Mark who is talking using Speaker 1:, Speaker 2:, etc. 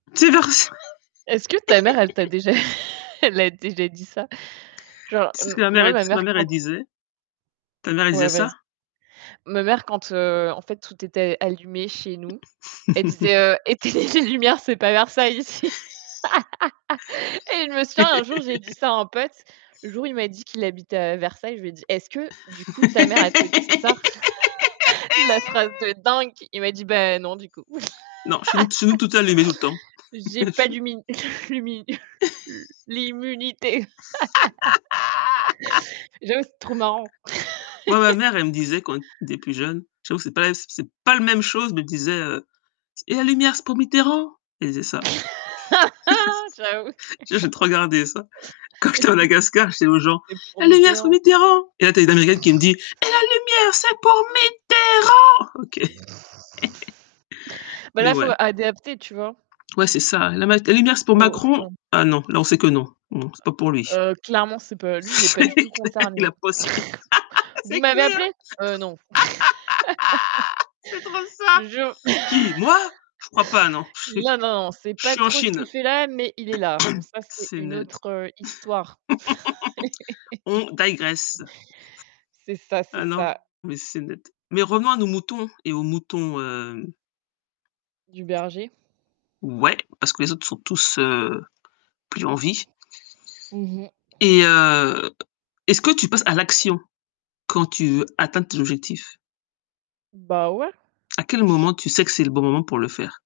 Speaker 1: C'est
Speaker 2: Est-ce que ta mère, elle t'a
Speaker 1: [unintelligible]
Speaker 2: déjà elle a déjà dit ça? Genre,
Speaker 1: Tu sais
Speaker 2: m
Speaker 1: que ma mère
Speaker 2: moi
Speaker 1: elle dit tu sais
Speaker 2: ma
Speaker 1: ce que ma
Speaker 2: mère
Speaker 1: mère elle
Speaker 2: quand
Speaker 1: disait? Ta mère elle disait
Speaker 2: Ouais, vas
Speaker 1: ça?
Speaker 2: ma mère quand, heu, en fait tout était allumé chez nous, elle disait, heu: «Éteignez les lumières, c'est pas Versailles ici!» et je me souviens un jour, j'ai dit ça à un pote, le jour où il m'a dit qu'il habitait à Versailles, je lui ai dit: «Est-ce que du coup ta mère elle te dit ça?» la phrase de dingue, il m'a dit: «Ben, non, du coup».
Speaker 1: Non, chez nous chez nous tout est allumé tout le temps.
Speaker 2: J'ai pas
Speaker 1: [unintelligible]
Speaker 2: d'ummin l'ummin l l'immunité J'avoue, c'est trop marrant.
Speaker 1: Moi, ma mère elle me disait quand on était plus jeune, je trouve c'est pas c c'est pas la même chose, elle me disait, heu: «Et la lumière, c'est pour Mitterrand?» elle disait ça.
Speaker 2: J'avoue!
Speaker 1: Ça, j'ai trop gardé, ça. Quand j'étais à Madagascar, je disais aux gens:
Speaker 2: «C'est pour
Speaker 1: «La lumière c'est pour
Speaker 2: Mitterrand»
Speaker 1: Mitterrand!» et là tu as une américaine qui me dit: «Et la lumière c'est pour Mitterrand!» OK.
Speaker 2: Bah
Speaker 1: Mais
Speaker 2: là, faut
Speaker 1: ouais.
Speaker 2: adapter, tu vois?
Speaker 1: Ouais c'est ça. La mat la lumière c'est pour
Speaker 2: Faut enfin.
Speaker 1: Macron, ah non, là, on sait que non. Non, c'est pas pour lui.
Speaker 2: Heu heu heu, clairement c'est pas lui, il est pas
Speaker 1: C'est
Speaker 2: du tout
Speaker 1: clair! Il
Speaker 2: concerné.
Speaker 1: a [unintelligible]
Speaker 2: «Vous
Speaker 1: c'est
Speaker 2: m'avez
Speaker 1: clair!
Speaker 2: appelé?» «Heu, non».
Speaker 1: C'est trop
Speaker 2: Je te
Speaker 1: ça.
Speaker 2: jure.
Speaker 1: «Qui? Moi? Je crois pas non. Je suis
Speaker 2: Là, non non, on sait
Speaker 1: je
Speaker 2: pas
Speaker 1: suis en
Speaker 2: trop ce
Speaker 1: Chine».
Speaker 2: qu'il fait là, mais il est là. Bon ça, c'est
Speaker 1: C'est
Speaker 2: une autre,
Speaker 1: net.
Speaker 2: heu, histoire.
Speaker 1: On digress.
Speaker 2: C'est ça, c'est
Speaker 1: Ah non,
Speaker 2: ça.
Speaker 1: mais c'est net. Mais revenons à nos moutons et aux moutons, hem
Speaker 2: Du berger?
Speaker 1: Ouais, parce que les autres sont tous, heu, plus en vie
Speaker 2: Mmh mh.
Speaker 1: et heu, est-ce que tu passes à l'action quand tu atteins tes objectifs?
Speaker 2: Bah ouais.
Speaker 1: À quel
Speaker 2: Ch
Speaker 1: moment tu sais que c'est le bon moment pour le faire?